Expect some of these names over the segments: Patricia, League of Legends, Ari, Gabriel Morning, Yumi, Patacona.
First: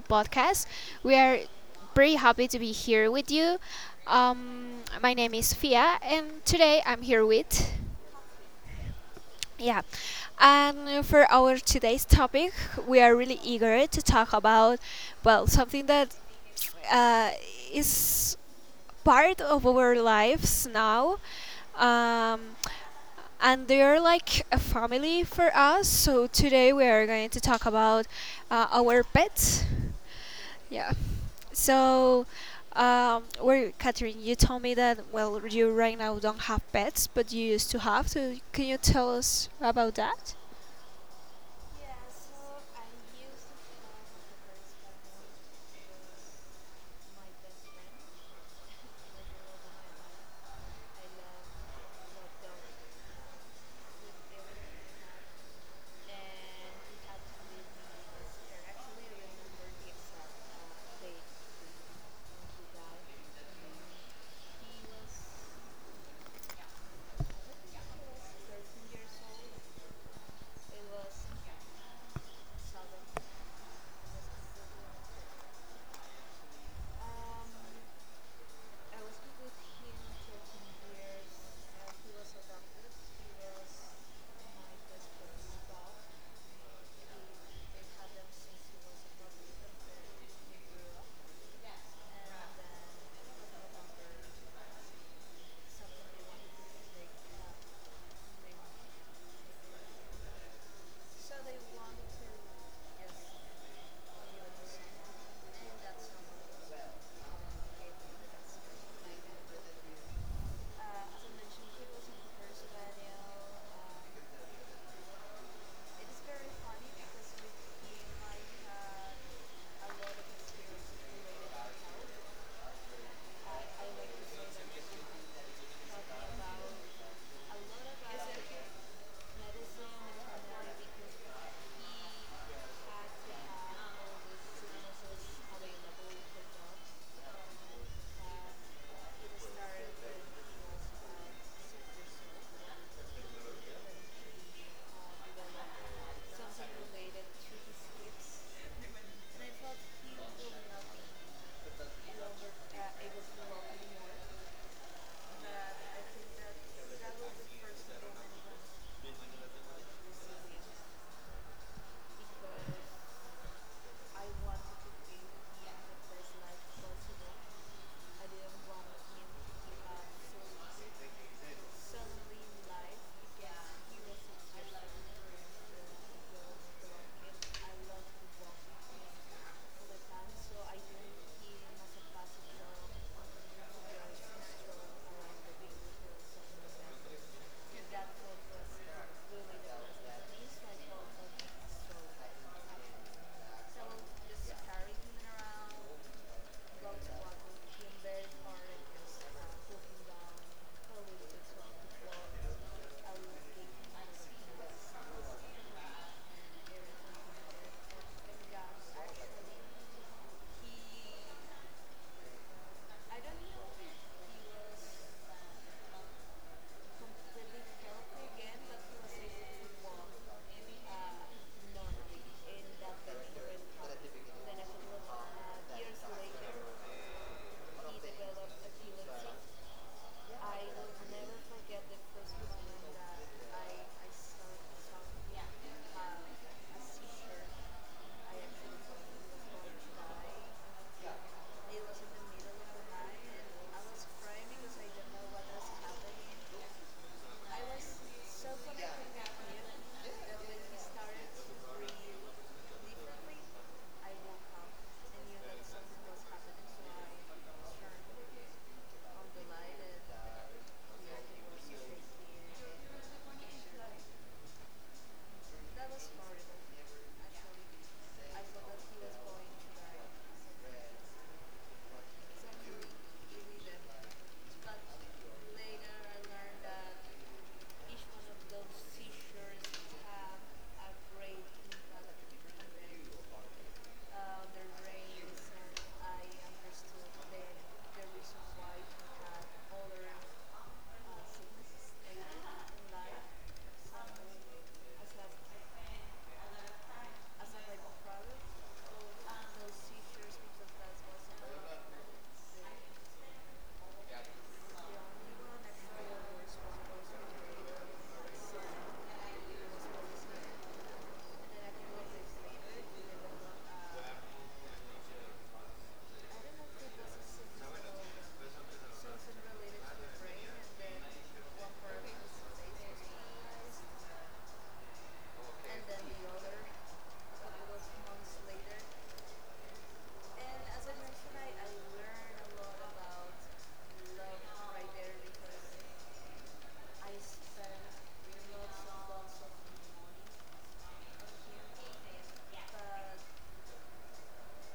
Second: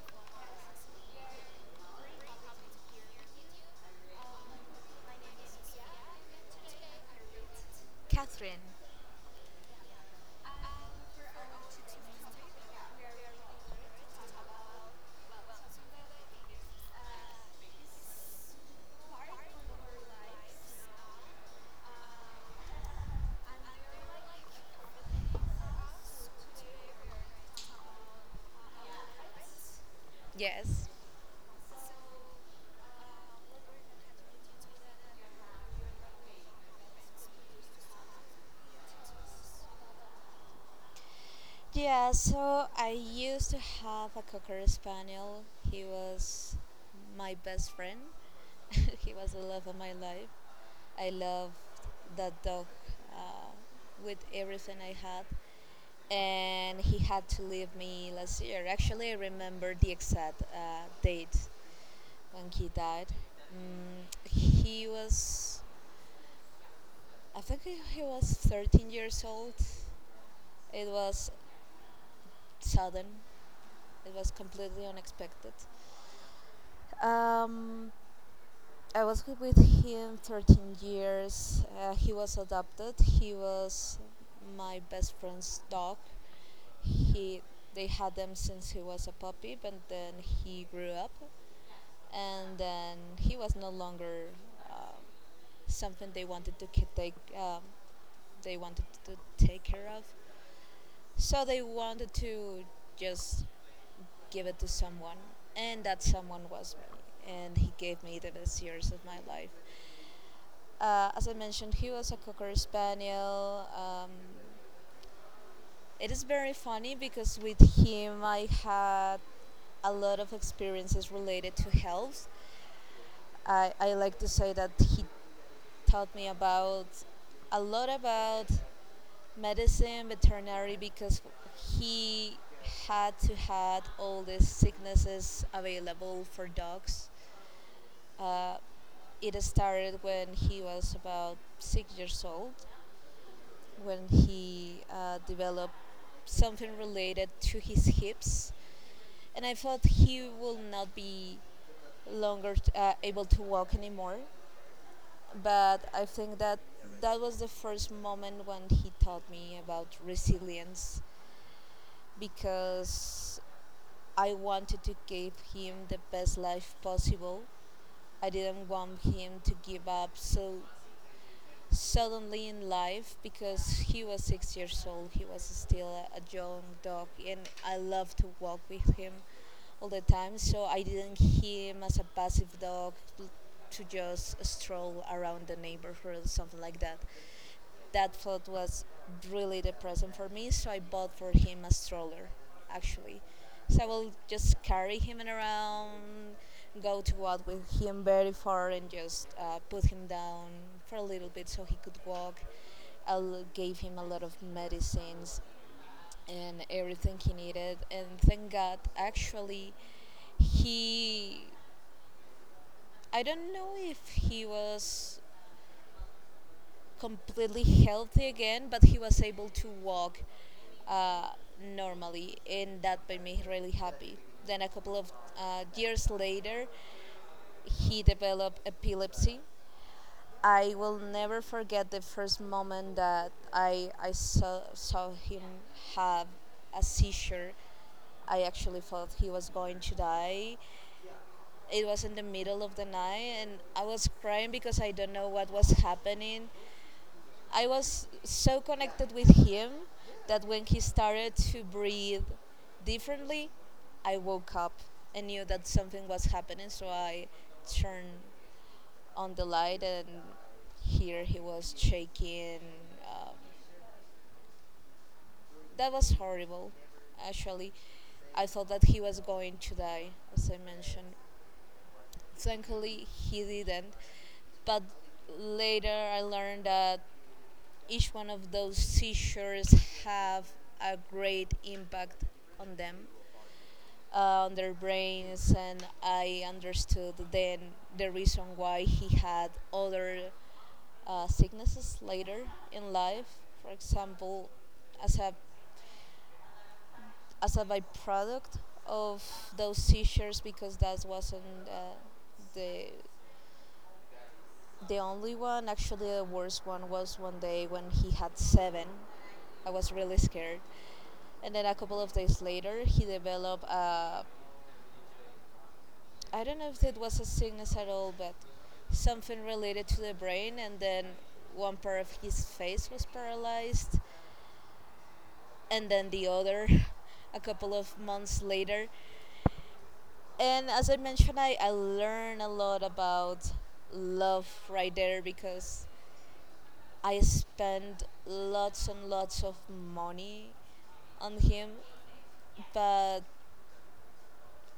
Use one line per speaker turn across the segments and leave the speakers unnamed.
podcast. We are very happy to be here with you. My name is Fia, and today I'm here with. Yeah, and for our today's topic, we are really eager to talk about, well, something that uh, is part of our lives now, um, and they're like a family for us. So today we are going to talk about our pets.
Yes.
Yeah. So, where Catherine, you told me that well, you right now don't have pets, but you used to have. So, can you tell us about that?
Yeah, so I used to have a cocker spaniel. He was my best friend. He was the love of my life. I loved that dog uh, with everything I had. And he had to leave me last year. Actually, I remember the exact date when he died. He was, I think he was 13 years old. It was sudden, it was completely unexpected. Um, I was with him 13 years. He was adopted. He was my best friend's dog. He, they had them since he was a puppy, but then he grew up, and then he was no longer um something they wanted to take. They wanted to take care of, so they wanted to just give it to someone, and that someone was me. And he gave me the best years of my life. As I mentioned, he was a cocker spaniel. It is very funny because with him I had a lot of experiences related to health. I like to say that he taught me about a lot about medicine, veterinary, because he had to had all these sicknesses available for dogs. Uh, it started when he was about 6 years old when he developed something related to his hips, and I thought he will not be longer able to walk anymore. But I think that that was the first moment when he taught me about resilience because I wanted to give him the best life possible. I didn't want him to give up, so suddenly in life because he was 6 years old. He was still a young dog, and I loved to walk with him all the time. So I didn't see him as a passive dog l- to just stroll around the neighborhood, something like that. That thought was really depressing for me, so I bought for him a stroller, actually. So I will just carry him around, go to walk with him very far, and just put him down for a little bit so he could walk. I gave him a lot of medicines and everything he needed, and thank God, actually, he. I don't know if he was completely healthy again, but he was able to walk uh, normally, and that made me really happy. Then a couple of years later, he developed epilepsy.
I
I
will
will
never
never
forget
forget the
the
first
first
moment
moment
that
that I,
I,
I
I
saw
saw,
the
saw him
song.
have a seizure. I actually felt he was going to die. It was in the middle of the night, and I was crying because I don't know what was happening. I was so connected with him that when he started to breathe differently, I woke up and knew that something was happening. So I turned on the light, and here he was shaking. Um, that was horrible, actually. I thought that he was going to die, as I mentioned. Thankfully, he didn't. But later,
Later, I
I
learned
learned
that
that
each
each
one
one
of
of those
those
seizures
seizures have
have
a
a
great
great impact on them
impact on
on
their
their
brains,
brains,
and
and
I
I
understood
understood then
the
the
reason
reason
why
why
we
he
had
had
other
other
sicknesses
sicknesses
later
later
in
in
life,
life, for example, as a byproduct of those seizures because that wasn't uh, the the only one. Actually, the worst one was one day when he had 7. I was really scared, and then a couple of days later he developed a, I don't know if it was a sickness at all, but something related to the brain, and then one part of his face was paralyzed,
and
and
then
then
the
the
other
other a
couple
couple
was
of
months
months
later.
later.
And
And
as
as I
I
mentioned,
mentioned,
I
I learned
learned a
a lot
lot
about
about
love
love
right
right
there
there
because
because
I
I
spend
spent lots and lots
lots of
of
mornings
money on him,
here, I
but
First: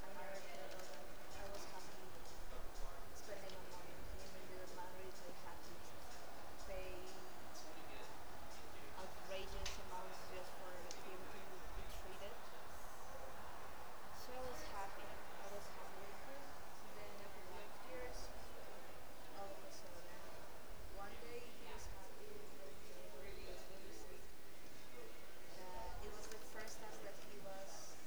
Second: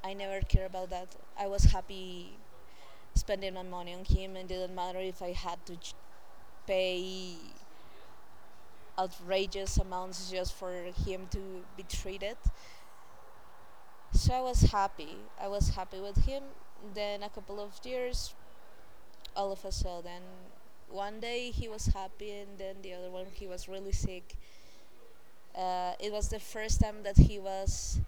I never cared about
was
that. I
happy
was happy
spending
spending
a
my money
morning
on
here.
him, and it
Maybe the
didn't matter if I
Madrid had
had
to
to
pay
pay
outrageous
outrageous
amounts
amounts just
just for
for
being
him to
to
be
be treated.
treated. So
So
I
I was
was
happy.
happy.
I
I
was
was happy
happy.
with him.
Then
Then a couple
a
of
years,
years,
of
all of a sudden,
a one
one
day.
day he was happy and then the other one he was really sick. It
It was
was the
the first
first
time
time
that
that
he
he
was
was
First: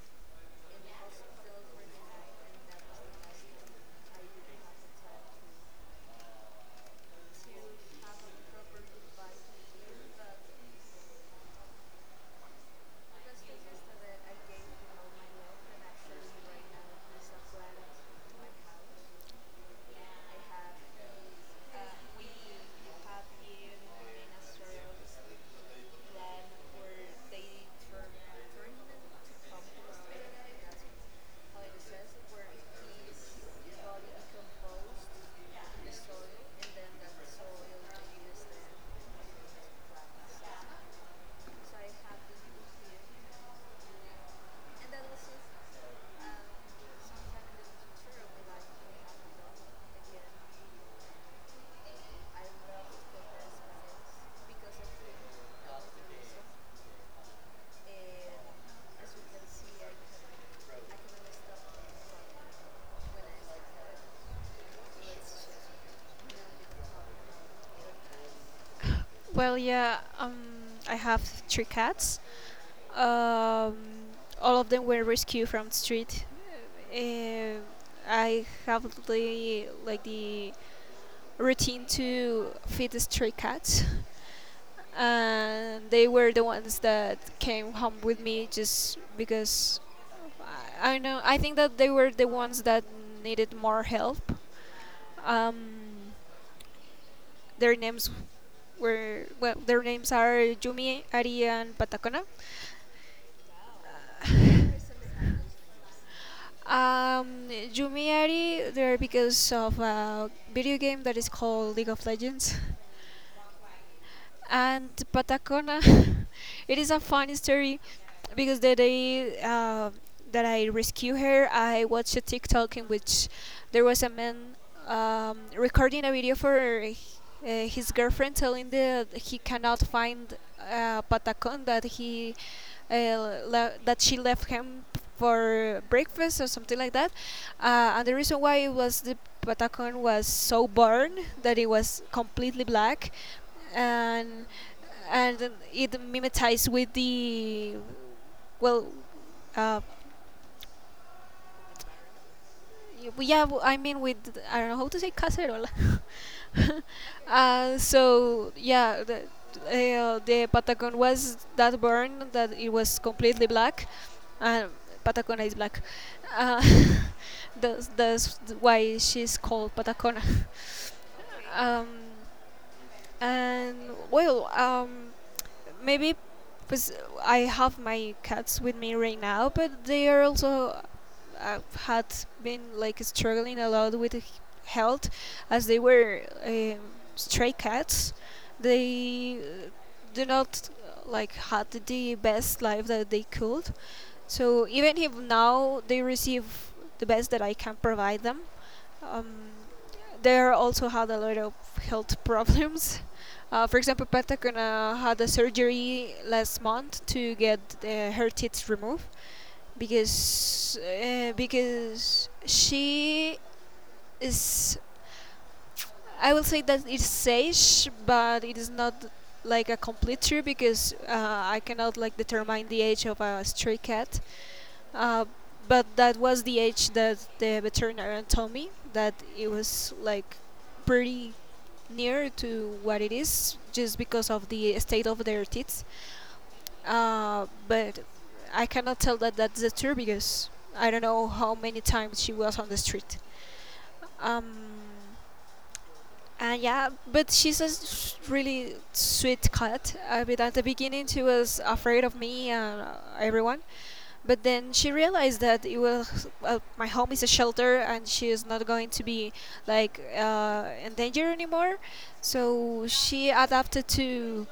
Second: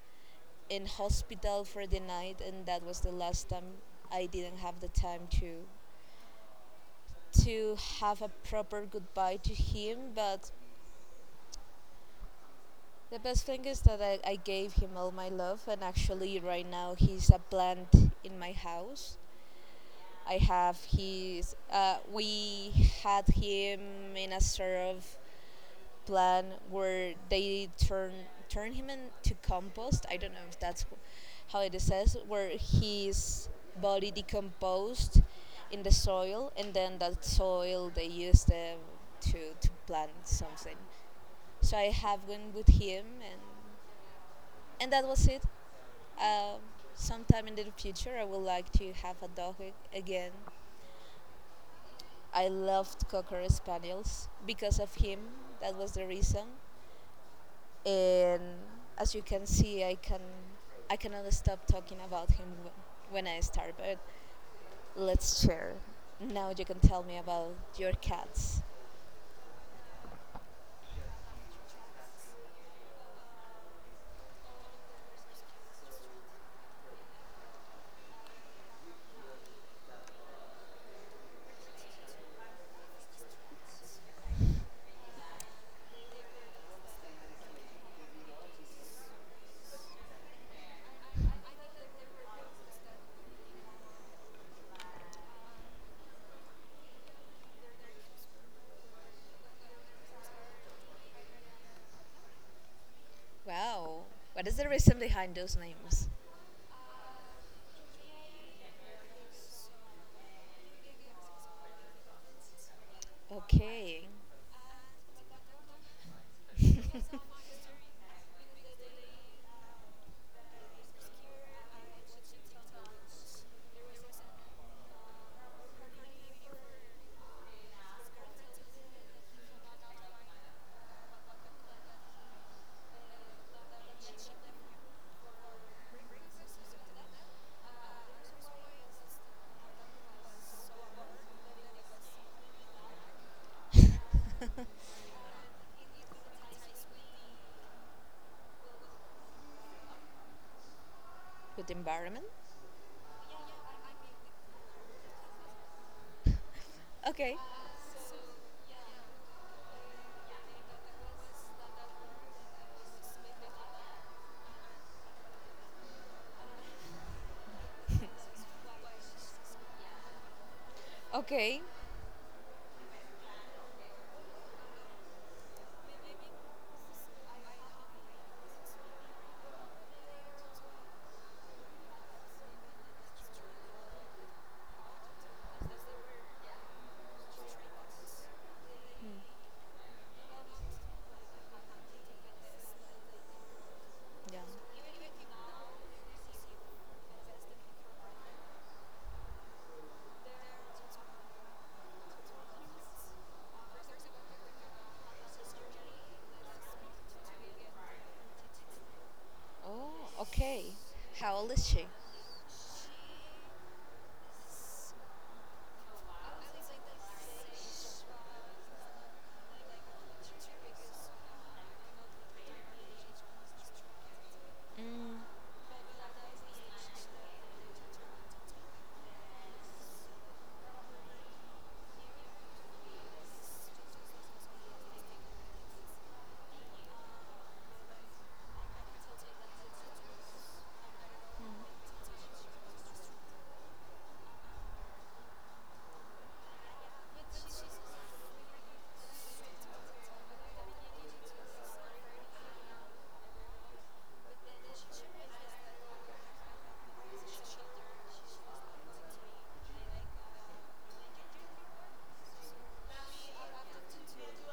in
in
the hospital
hospital
for
for
the
the
night,
night,
and
and
that
that
was
was the
the last
last
time.
time. I didn't have the time to have a proper goodbye to him, but the best thing is that I gave him all my love, and actually, right now, he's a plant in my house. I have his, we had him in a sort of plan where they turn him into compost. I don't know if that's how it is says, where his body decomposed in the soil, and then that soil they used them to plant something. So I have one with him, and that was it. Um, Sometime in the future, I would like to have a dog again. I loved Cocker Spaniels because of him. That was the reason. And as you can see, I cannot stop talking about him when I start. But let's share. Now you can tell me about your cats.
Well, yeah, I have three cats. Um, all of them were rescued from the street. Uh, I have the routine to feed the stray cats, and they were the ones that came home with me just because I know I think that they were the ones that needed more help. Um, Their names were well, their names are Yumi, Ari, and Patacona.
Wow, what is the reason behind those names?
Um, Yumi Ari, they're because of a video game that is called League of Legends.
Okay,
And Patacona. It is a funny story because the day that I rescue her, I watched a TikTok in which there was a man recording a video for his girlfriend, telling that he cannot find Patacon that he that she left him for breakfast or something like that. And the reason why it was the Patacon was so burned that it was completely black and and it mimetizes with the well uh
good environment.
yeah I mean with I don't know how to say cacerola.
Okay,
So yeah the Patagon was that burn that it was completely black. Uh, Patacona is black. Uh, that's why she's called Patacona.
okay.
Um, and well, maybe because I have my cats with me right now, but they are also uh, had been like struggling a lot with health as they were stray cats.
Hmm.
They do not like had the best life that they could.
Yeah.
So even if now they receive the best that I can provide them, um, they are also had a lot of health problems. For example, Pentacona had a surgery last month to get her tits removed
Oh, okay. How old is she?
because she is. I will say that it's sage, but it is not like a complete true because I cannot like determine the age of a stray cat.
Mhm.
Uh, but that was the age that the veterinarian told me that it was like pretty near to what it is just because of the state of their teeth. But I cannot tell that that's the true because I don't know how many times she was on the street. Um, and yeah, but she's a really sweet cat. But at the beginning, she was afraid of me and everyone. But then she realized that it was my home is a shelter, and she is not going to be like in danger anymore. So she adapted to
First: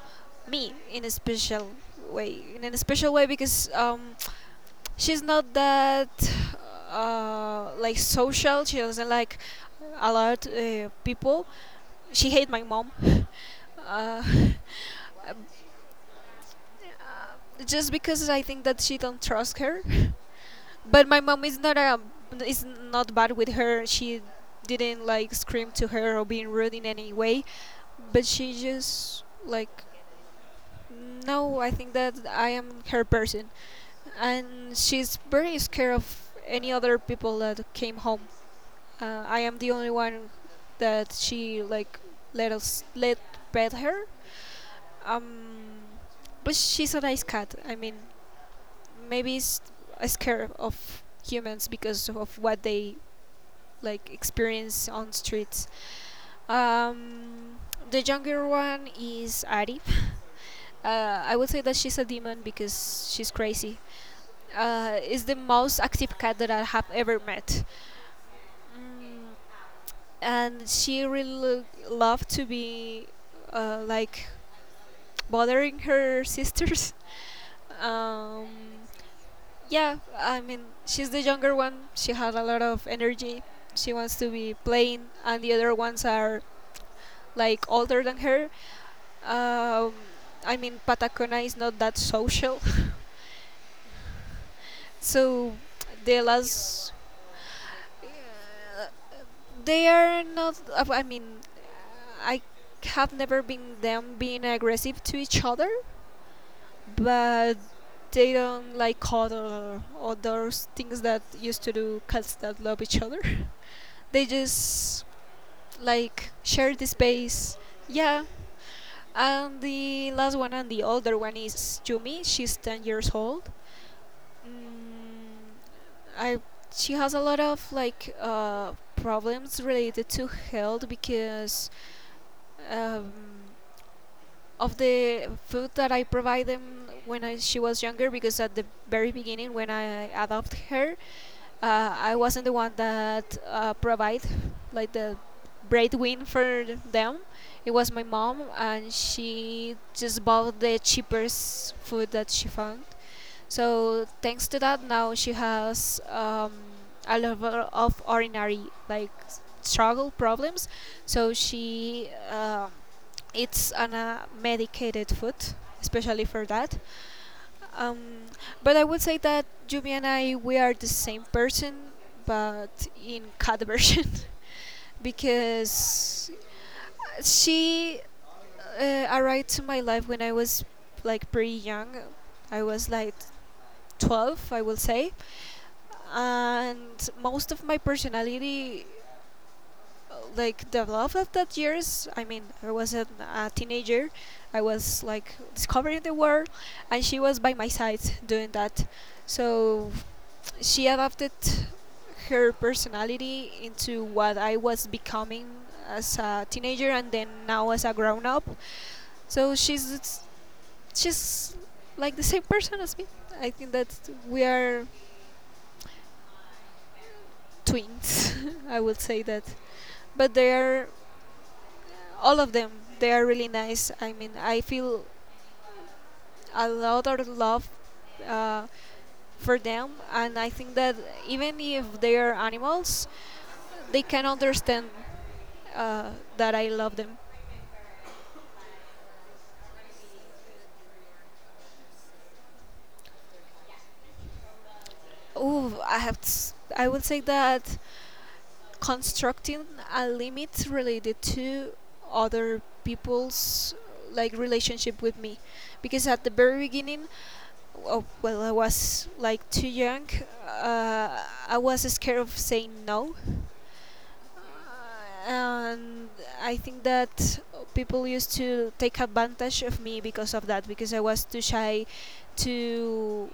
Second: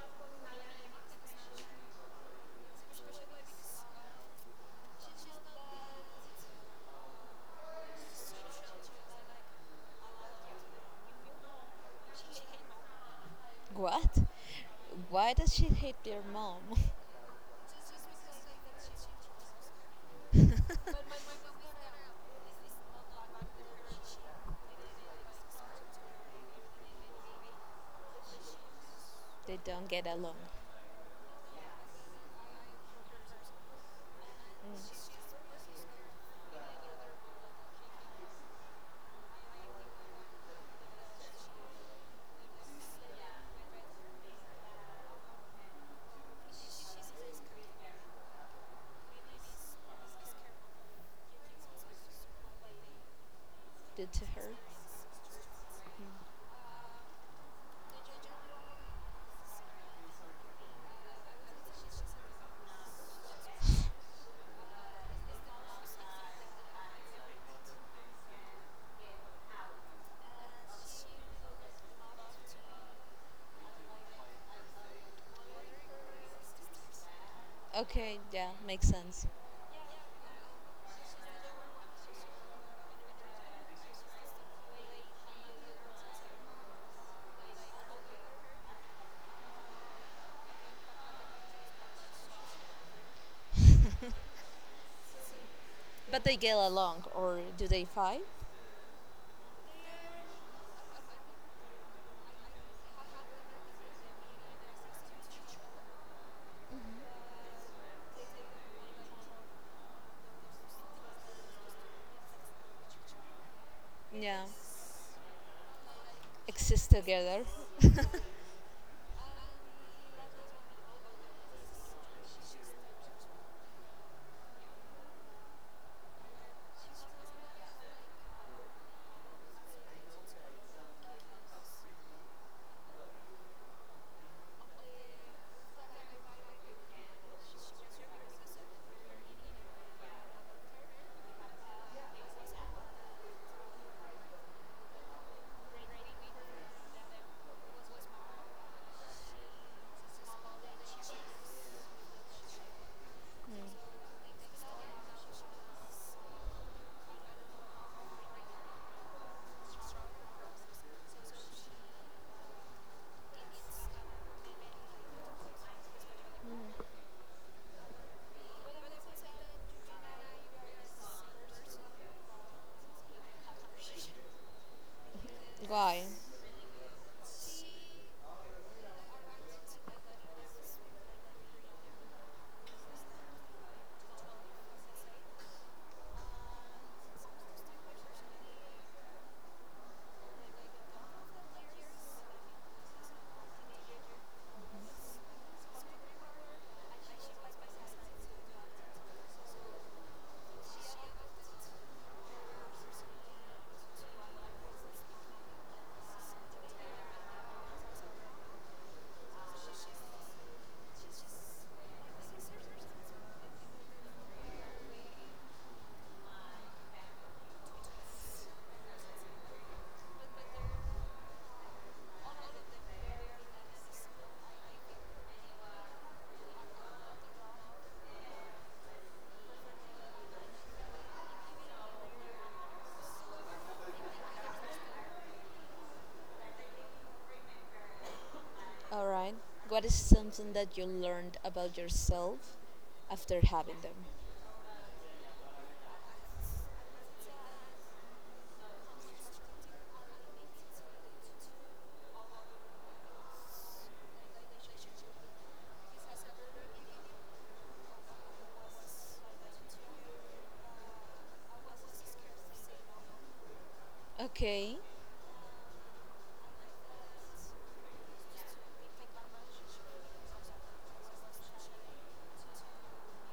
me in a special way in a special way because she's not that like social. She doesn't like a lot people. She hate my mom.
What?
Uh,
Why does she hate their mom?
just because I think that she don't trust her. But my mom is not a is not bad with her. She didn't like scream to her or being rude in any way. But she just
They
like
don't get along.
no, I think that I am her person, and
Mm.
she's very scared of any other people that came home. I am the only one that she like let us let pet her. Um, but she's a nice cat. I mean, maybe it's scared of humans because of what they
Due
like
to her.
experience on streets.
Mm.
Um, the younger one is Ari. I would say that she's a demon because she's crazy. Is the most active cat that I have ever met. Mm, and she really loved to be like bothering her sisters.
Okay,
Um,
yeah, makes sense.
yeah, I mean, she's the younger one. She had a lot of energy. She wants to be playing, and the other ones are like older than her. Um, I mean, Patacona is not that social, so the
But they get
last
along, or do they fight?
they are not. I mean, I have never been them being aggressive to each other, but they don't like other things that used to do cats that love each other. They
Yeah,
just like share the
exist together.
space. Yeah. And the last one and the older one is Yumi. She's 10 years old. Mm, I she has a lot of like problems related to health because um, of the food that I provide them she was younger because at the very beginning when I adopted her, I wasn't the one that provide like the breadwin for them. It was my mom, and she just bought the cheapest food that she found. So thanks to that, now she has a level of ordinary like struggle problems. So she. It's an a medicated food, especially for that. Um, but I would say that Yumi and I we are the same person, but in cat version,
Why?
because she arrived to my life when I was like pretty young. I was like 12, I will say, and most of my personality like the love of that years. I mean a teenager, I was like discovering the world and she was by my side doing that, so she adapted her personality into what I was becoming as a teenager and then now as a grown up. So she's like the same person as me. I think that we are twins. I would say that, but they are all of them, they are really nice. I mean, I feel a lot of love uh, for them and I think that even if they are animals they can understand uh, that I love them.
Alright. What is something that you learned about yourself after having them?
Ooh, I have I would say that constructing a limit related to other people's like relationship with me because at the very beginning oh, well I was like too young, I was scared of saying no.
Okay.
And I think that people used to take advantage of me because of that because I was too shy to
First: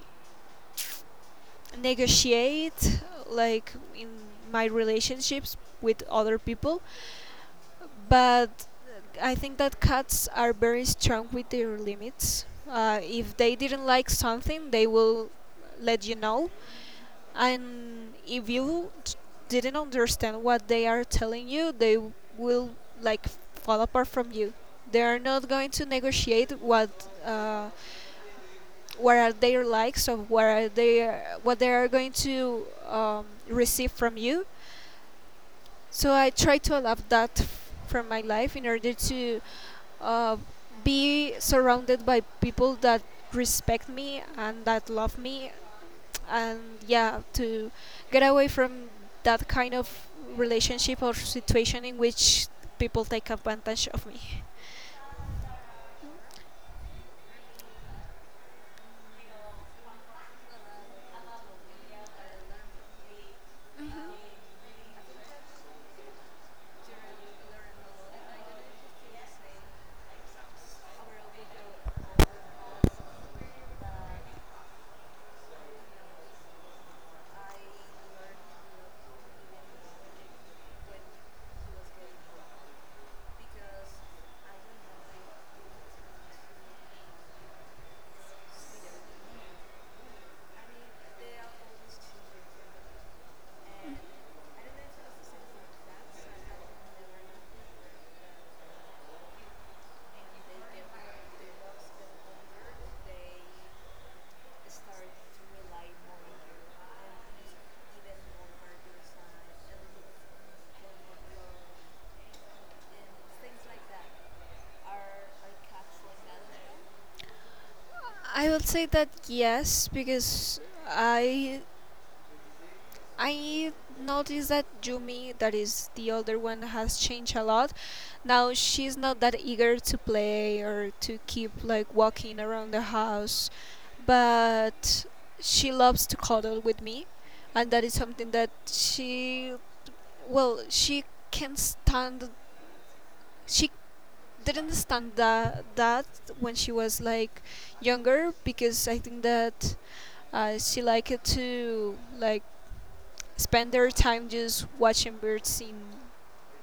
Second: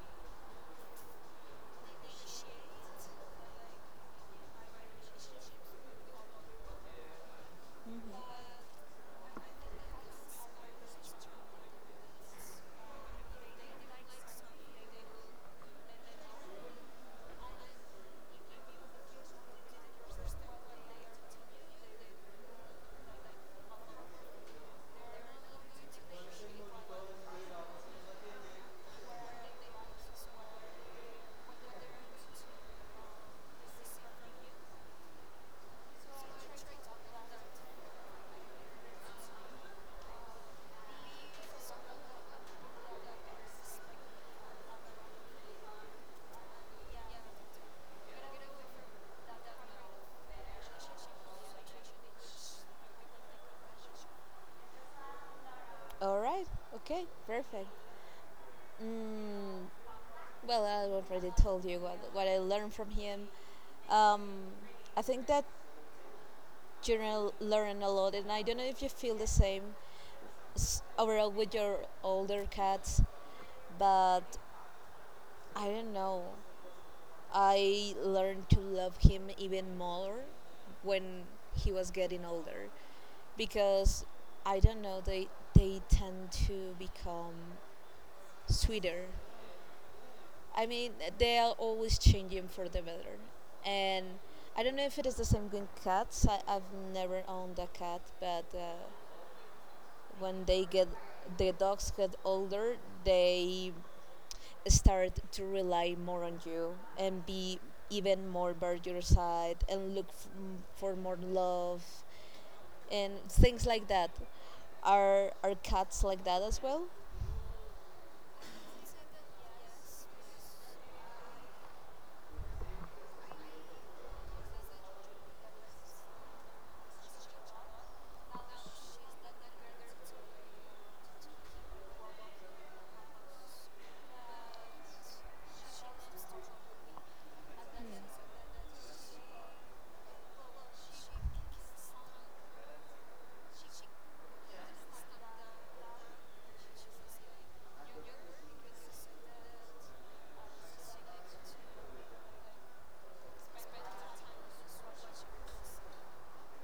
negotiate like in my relationships with other people. But I think that cats are very strong with their limits. If they didn't like something they will let you know, and if you didn't understand what they are telling you they will like fall apart from you. They are not going to negotiate uh, what are their likes or what are they what they are going to receive from you. So I try to allow that from my life in order to uh, be surrounded by people that respect me and that love me, and yeah, to get away from that kind of relationship or situation in which people take advantage of me.
Alright, okay, perfect. Mm, well, I already told you what I learned from him. Um, I think that children learn a lot, and I don't know if you feel the same overall with your older cats, but I don't know. I learned to love him even more when he was getting older because I don't know, they tend to become sweeter. I mean, they are always changing for the better, and I don't know if it is the same with cats. I've never owned a cat, but. When they get, the dogs get older, they start to rely more on you and be even more by your side and look for more love and things like that. Are cats like that as well?
I will say that yes because i I noticed that Jumi, that is the older one, has changed a lot. Now she's not that eager to play or to keep like walking around the house, but she loves to cuddle with me, and that is something that she, well, she can stand. She didn't stand that when she was like younger because I think that she liked to like spend their time just watching birds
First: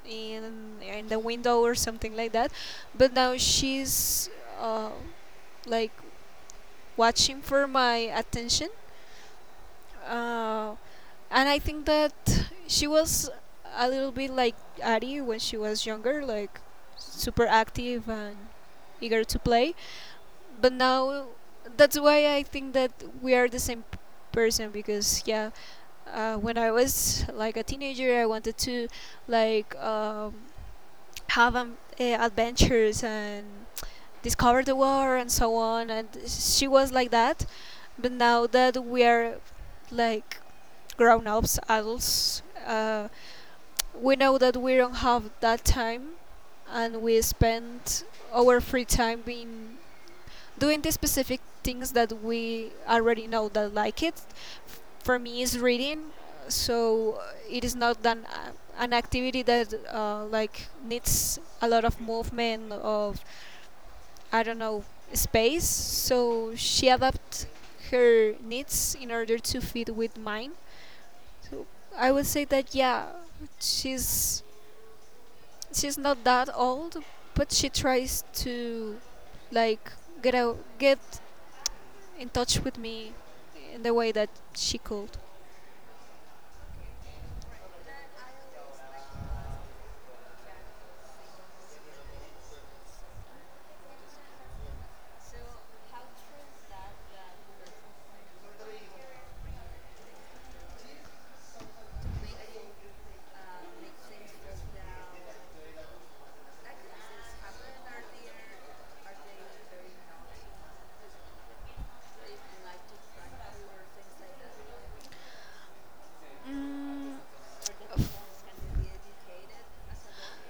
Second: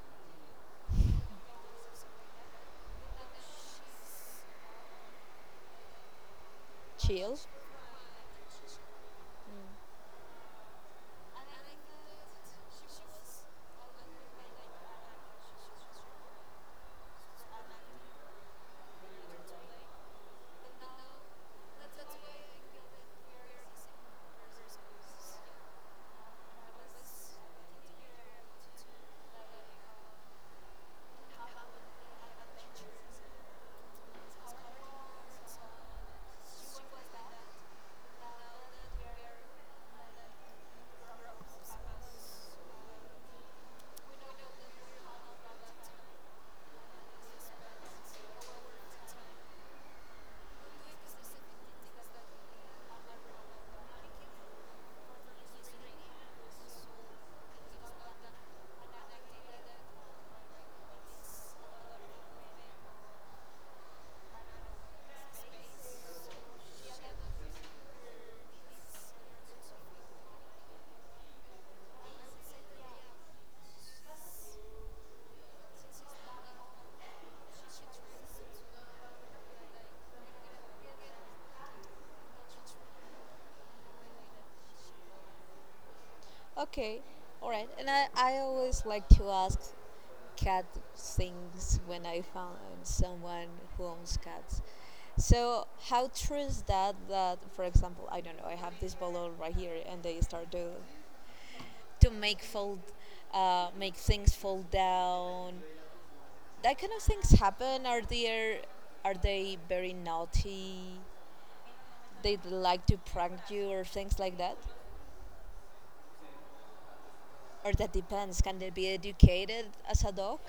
in the window or something like that. But now she's uh, like
Chill.
watching for my attention, uh, and I think that she was a little bit like Ari when she was younger, like super active and eager to play. But now that's why I think that we are the same person because yeah, when I was like a teenager, I wanted to like have adventures and discover the world and so on. And she was like that. But now that we are like grown ups, adults, we know that we don't have that time, and we spend our free time being doing the specific things that we already know that like it for me is reading so it is not an activity that like needs a lot of movement of I don't know space, so she adapts her needs in order to fit with mine. So I would say that yeah, she's she's not that old, but she tries to like get out get in touch with me in the way that she could.
Okay, all right and I always like to ask cat things when I find someone who owns cats. So how true is that that, for example, I don't know, I have this bottle right here and they start to make fold, make things fall down, that kind of things happen, are there, are they very naughty, they like to prank you or things like that,
Mm,
or that depends, can they be educated as a dog?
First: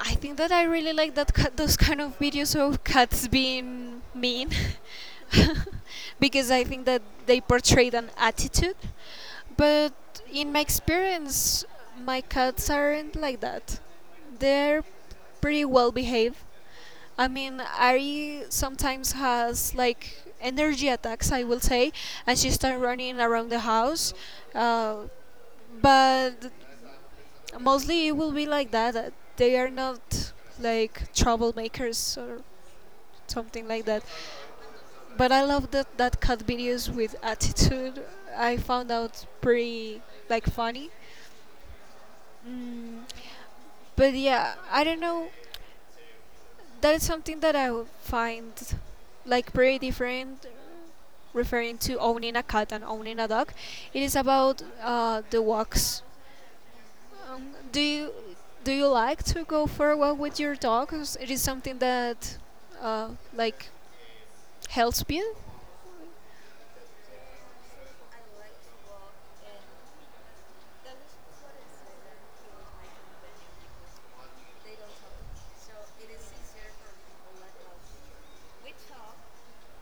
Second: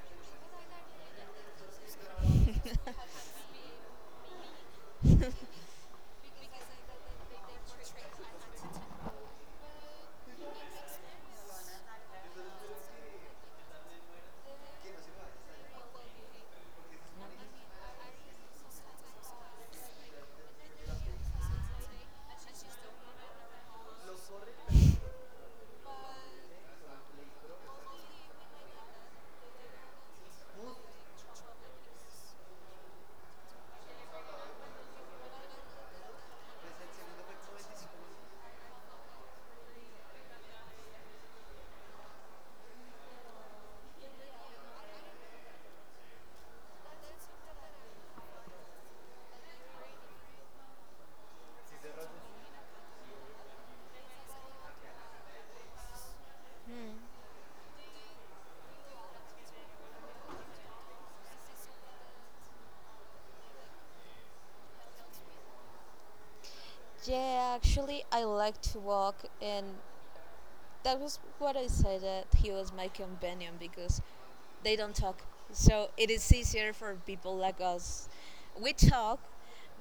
I think that I really like that cat, those kind of videos of cats being mean because I think that they portray an attitude. But in my experience, my cats aren't like that. They're pretty well behaved. I mean, Ari sometimes has like energy attacks, I will say, and she starts running around the house. Uh, but mostly it will be like that. They are not like troublemakers or something like that. But I love that that cut videos with attitude. I found out pretty like funny. Mm, but yeah, I don't know. That is something that I would find like pretty different, referring to owning a cat and owning a dog. It is about the walks.
Hmm.
Do you do you like to go for a walk with your dog? Is- It is something that like helps you.
Yeah, actually I like to walk, and that was what I said, that he was my companion because they don't talk. So it is easier for people like us. We talk,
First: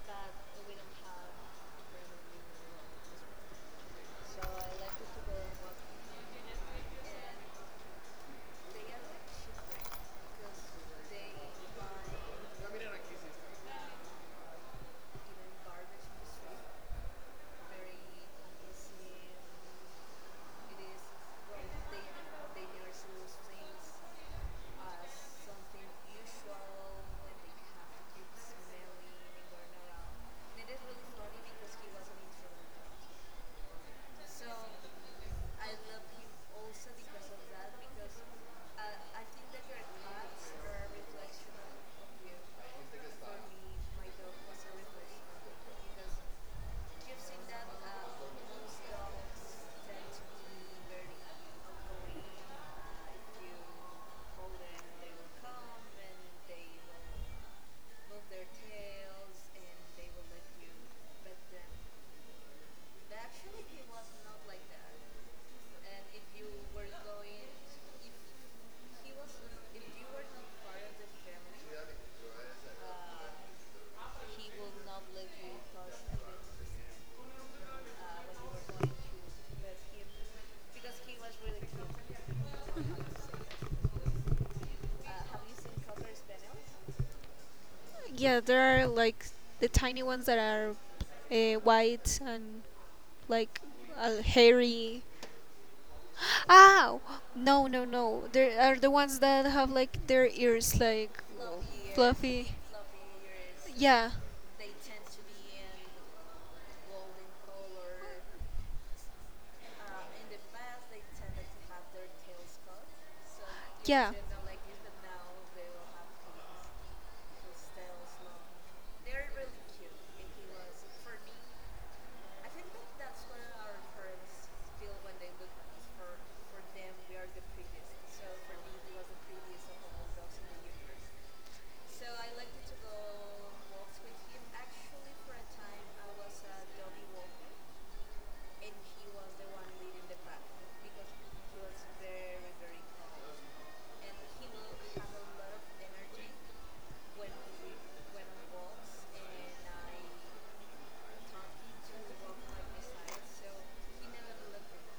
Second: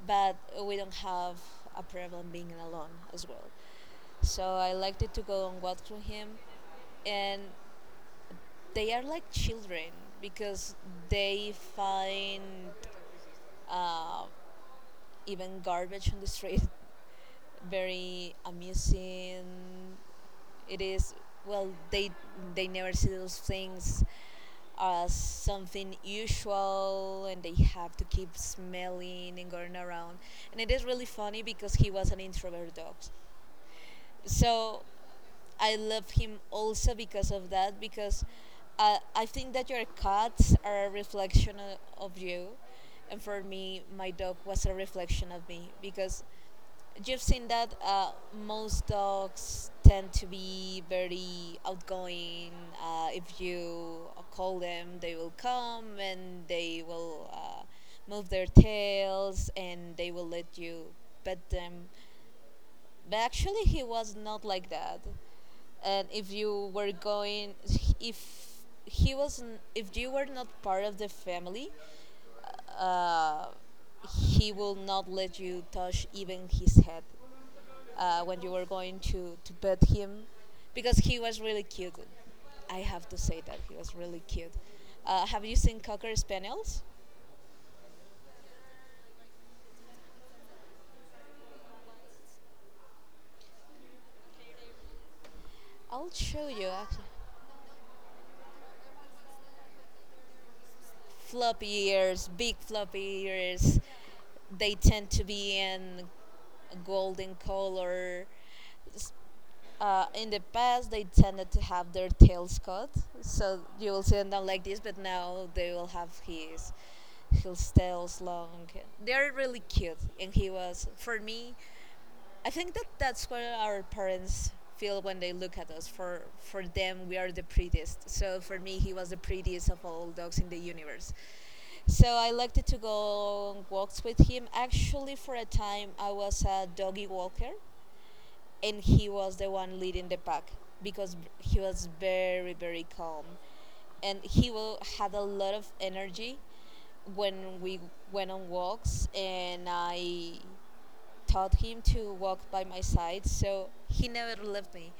but we don't have a problem being alone as well. So I liked it to go on walk through him, and they are like children because they find uh, even garbage on the street very amusing. It is, well, they never see those things as something usual and they have to keep smelling and going around. And it is really funny because he was an introvert dog. So I love him also because of that, because I think that your cats are a reflection of you. And for me, my dog was a reflection of me because you've seen that most dogs tend to be very outgoing. If you call them, they will come and they will move their tails and they will let you pet them. But actually, he was not like that. And if you were going, if he wasn't, if you were not part of the family, uh, he will not let you touch even his head when you were going to pet him because he was really cute. I have to say that he was really cute. Have you seen Cocker Spaniels?
Yeah, there are like the tiny ones that are white and like hairy.
I'll show you.
Ah,
Actually.
no, no, no. There are the ones that have like their ears like
Floppy ears, big
fluffy.
floppy ears.
Yeah,
They tend to be in golden color. S- In the past, they tended to have their tails cut, so you will
yeah.
see them down like this. But now they will have his tails long. They're really cute, and he was for me. I think that that's what our parents feel when they look at us. For them, we are the prettiest. So for me, he was the prettiest of all dogs in the universe. So I liked to go on walks with him. Actually, for a time, I was a doggy walker and he was the one leading the pack because he was very calm and he will, had a lot of energy when we went on walks and I taught him to walk by my side, so he never left me.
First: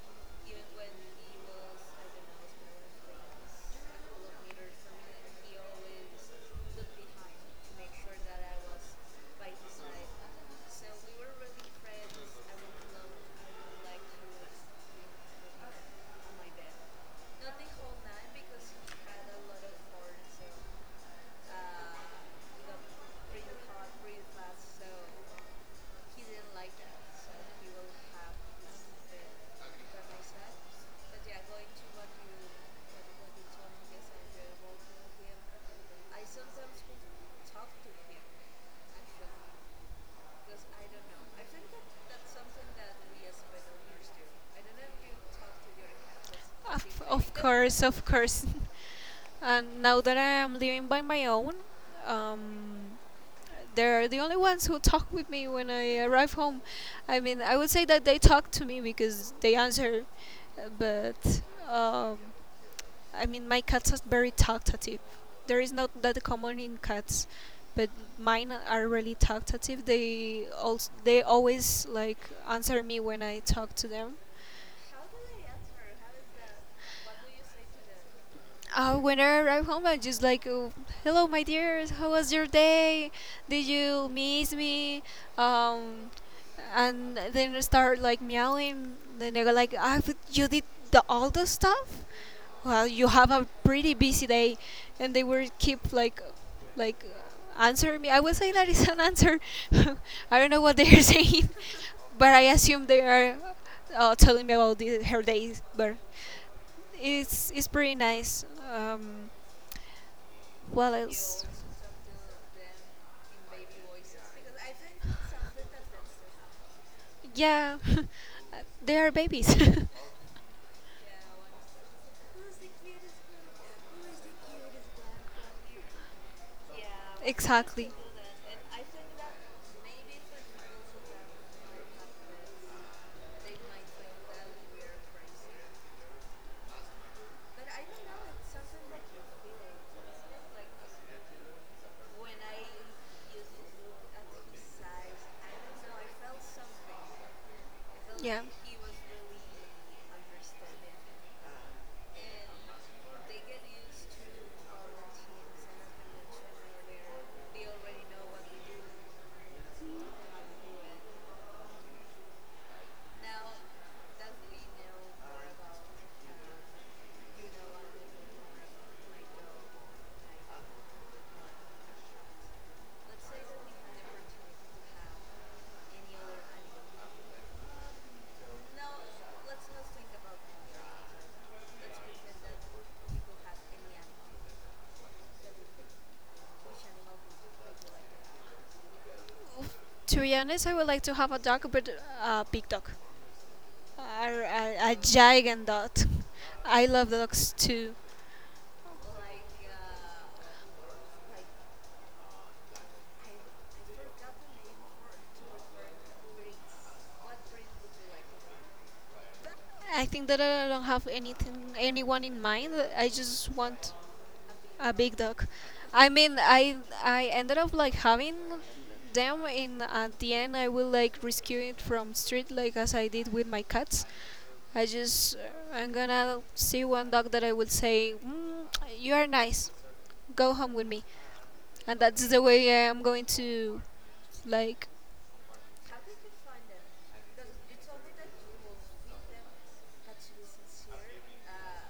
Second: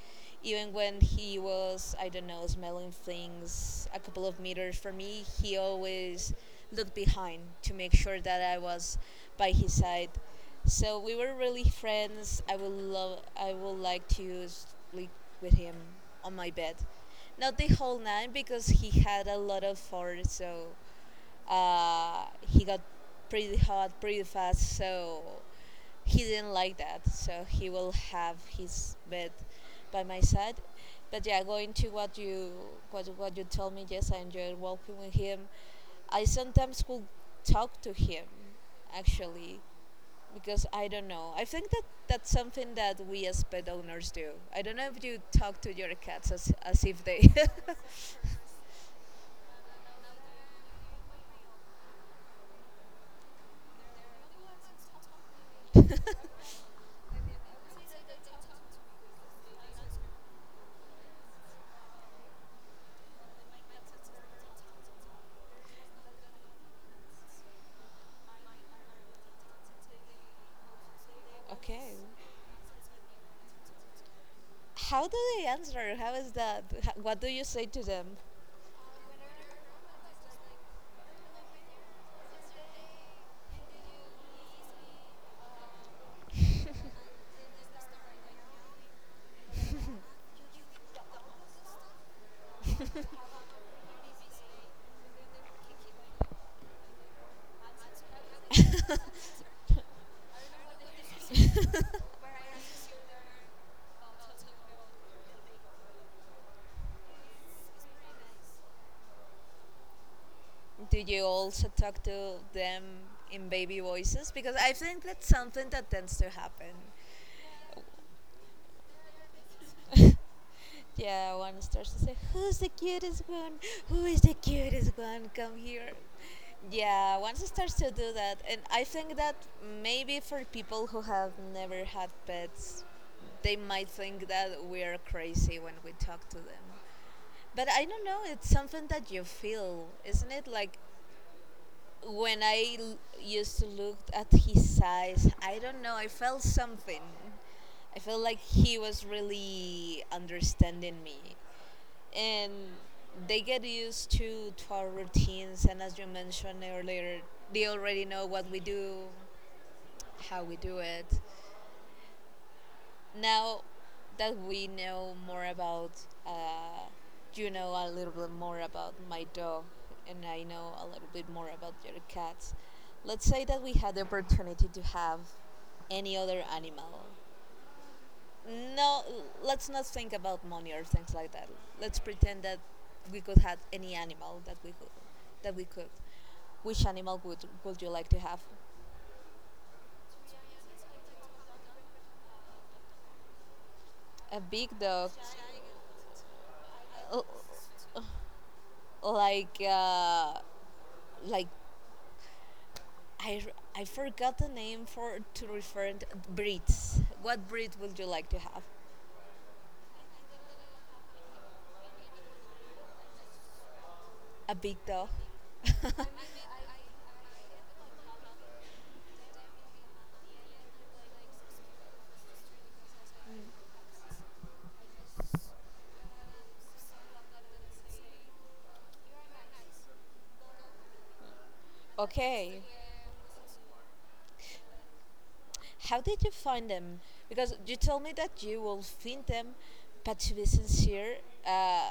Even when he was, I don't know, smelling things a couple of meters from me, he always looked behind to make sure that I was by his side. So we were really friends. I would love, I would like to sleep with him on my bed, not the whole night because he had a lot of fur, so he got pretty hot pretty fast, so he didn't like that. So he will have his bed by my side. But yeah, going to what you told me, yes, I enjoyed walking with him. I sometimes could talk to him, actually, because I don't know. I think that that's something that we as pet owners do. I don't know if you talk to your cats as
Of,
if they.
of course, of course. And now that I am living by my own, um, they're the only ones who talk with me when I arrive home. I mean, I would say that they talk to me because they answer, but um, I mean, my cats are very talkative. There is not that common in cats, but mine are really talkative. They always
Okay.
like answer me when I talk to them.
How do they answer? How is that? What do you say to them?
When I arrive home, I'm just like, oh, "Hello, my dears. How was your day? Did you miss me?" Um, and then I start like meowing. Then they go like, "Ah, but you did all the stuff? Well, you have a pretty busy day." And they will keep like, answer me. I would say that is an answer. I don't know what they are saying, but I assume they are telling me about her days. But it's pretty nice. Um, well,
Do you
it's
also talk to them in baby voices? Because I think that's something that tends to happen.
Yeah, they are babies.
Yeah, one starts to say, who's the cutest one? Who is the cutest one? Come here. Yeah, once it starts to
Exactly.
do that, and I think that maybe for people who have never had pets, they might think that we are crazy when we talk to them. But I don't know, it's something that you feel, isn't it? Like when I used to look at his eyes, I don't know, I felt something. I felt like
Yeah.
he was really understanding me. And they get used to our routines, and as you mentioned earlier, they already know what we do, how we do it. Now that we know more about, uh, you know a little bit more about my dog, and I know a little bit more about your cats, let's say that we had the opportunity to have any other animal. No, let's not think about money or things like that. Let's pretend that we could have any animal that we could, that we could. Which animal would you like to have?
To be honest, I would like to have a dog, but a big dog.
A
Are
big
a
dog,
giant dot. I love
l-
dogs too.
like uh, like I forgot the name for to refer to breeds. What breed would you like to have?
I think that I don't have anything, anyone in mind. I just want
A big
a
dog.
big dog. I mean, I ended up like having them in at the end. I will like rescue it from street, like as I did with my cats. I just I'm gonna see one dog that I will say, mm, you are nice. Go home with me, and that's the
Okay.
way I am going to like.
How did you find them? Because you told me that you will find them, but to be sincere, uh,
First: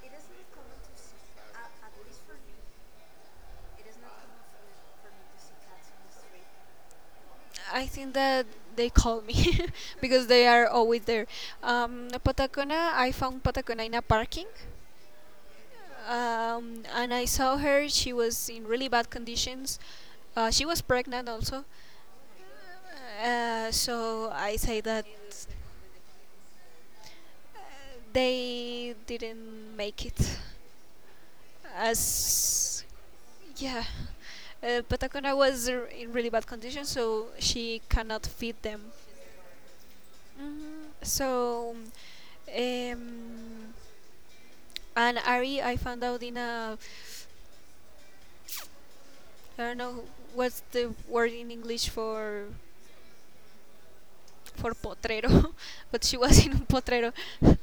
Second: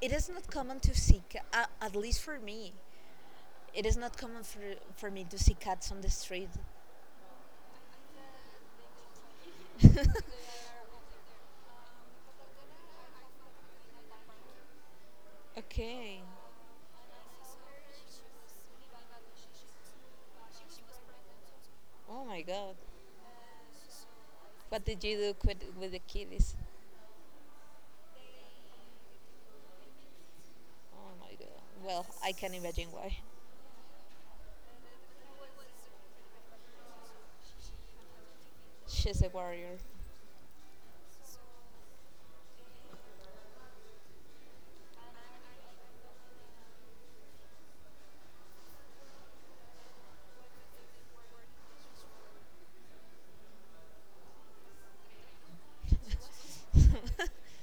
it is not common to see, at least for me, it is not common for me to see cats on the street.
I think that they call me because they are always there. Patacona, I found Patacona in a parking,
Okay.
and I saw her. She was in really bad conditions. She was pregnant also,
Oh my god.
so I say
What
that
did you do with the kitties?
uh, they didn't make it.
Oh my god. Well, I can
As
imagine why.
yeah, Patacona was r- in really bad condition, so she cannot feed them.
She's a warrior.
Mhm. So. Um, And Ari, I found out in a I don't know what's the word in English for potrero, but she was in a potrero.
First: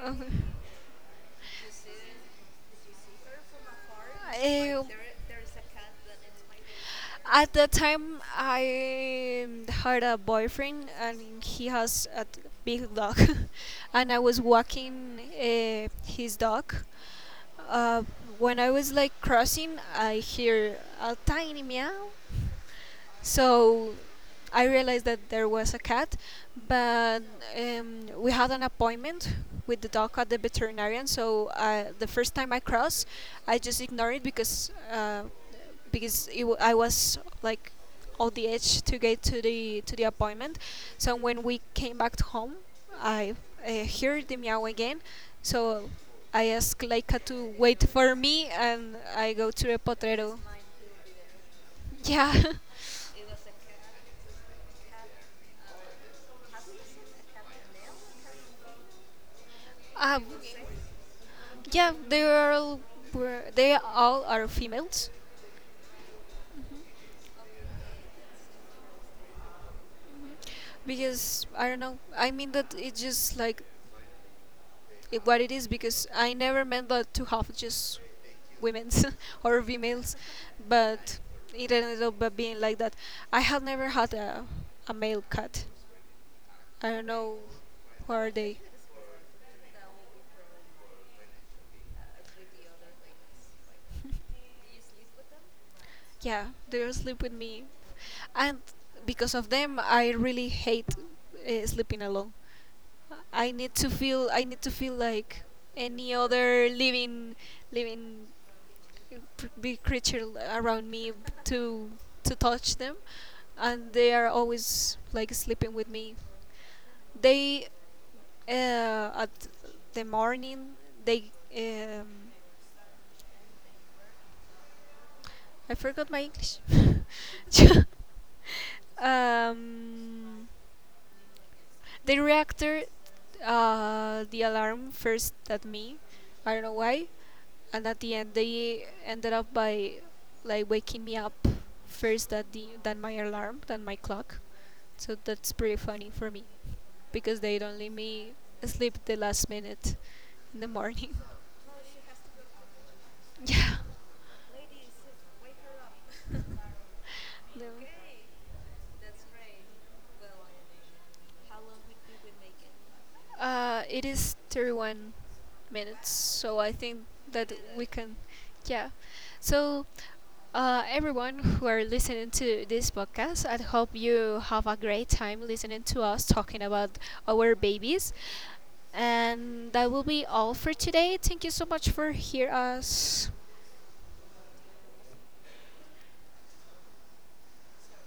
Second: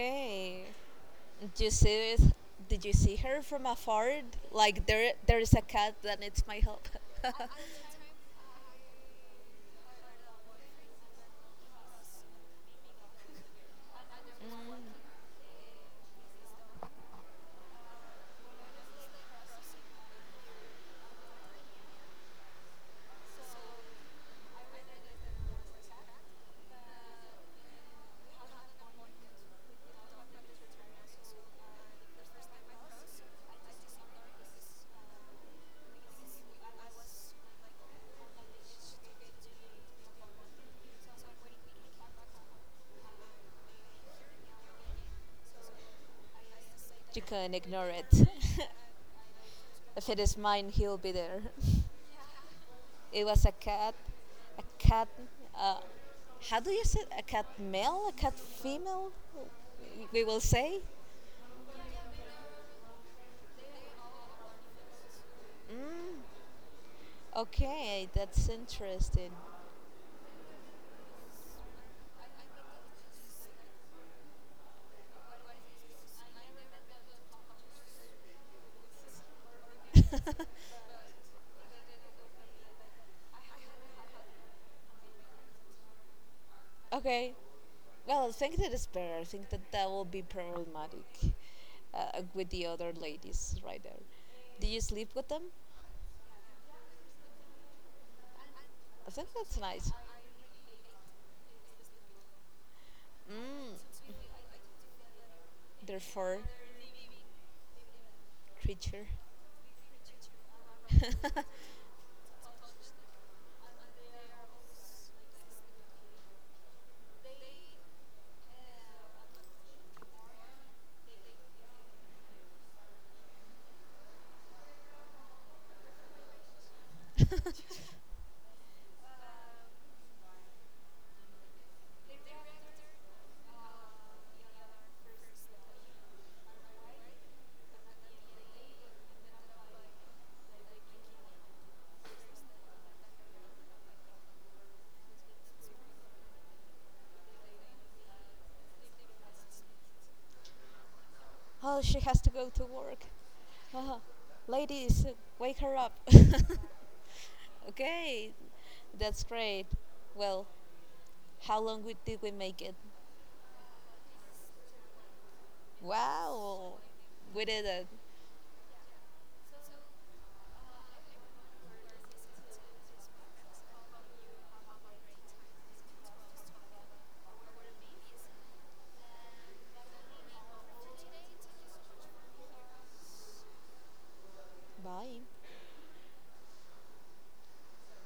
Uh,
Do you see it? Did you see her from afar?
Eh,
Like there is a cat that needs my help.
at that time, I had a boyfriend, and he has a t- big dog, and I was
Mm,
walking his dog. Uh, when I was like crossing, I hear a tiny meow. So I realized that there was a cat, but we had an appointment with the dog at the veterinarian. So the first time I crossed, I just ignored it because it w- I was like on the edge to get to the appointment. So when we came back to home, I heard the meow again. So I asked
you
Leica
can
to
ignore
wait for
it.
me, and I go to the
If it is
potrero.
mine, he'll be there.
Yeah.
It was a cat, a cat. Uh, how do you say it? A cat male, a cat female?
Um,
We will say.
Yeah, they are all were- they all are females
Mm, okay, that's interesting.
because I don't know. I mean that it's just like it- what it is because I never meant that to have just women's or females, but it ended up by being like that. I had never had a male cat. I don't
Okay,
know who are
well, I think
they.
that is better. I think that that will be problematic with the other ladies right there. Do you sleep with them?
Yeah, they sleep with me, and
I think
because of
that's
them,
nice.
I really hate sleeping alone.
Mm,
I need to feel like any
therefore,
other living living
creature.
p- big creature around me to to touch them, and they are always like sleeping with me. They at the morning they um, I forgot my English. um, the reactor the alarm first at me, I don't know why, and at the end they ended up by like waking me up first than the than my alarm than my clock. So that's pretty funny for me because they don't let me sleep the last minute in the morning.
Oh, she has to go to work.
Yeah.
Oh, ladies, wake her up.
Yeah.
Okay, that's great. Well, how long we, did we make it?
It is 31 minutes, so I
Wow,
think
we
that okay,
did it.
we can, yeah. So, everyone who are listening to this podcast, I hope you have a great time listening to us talking about our babies. And that will be all for today. Thank you so much for hear us.
Bye.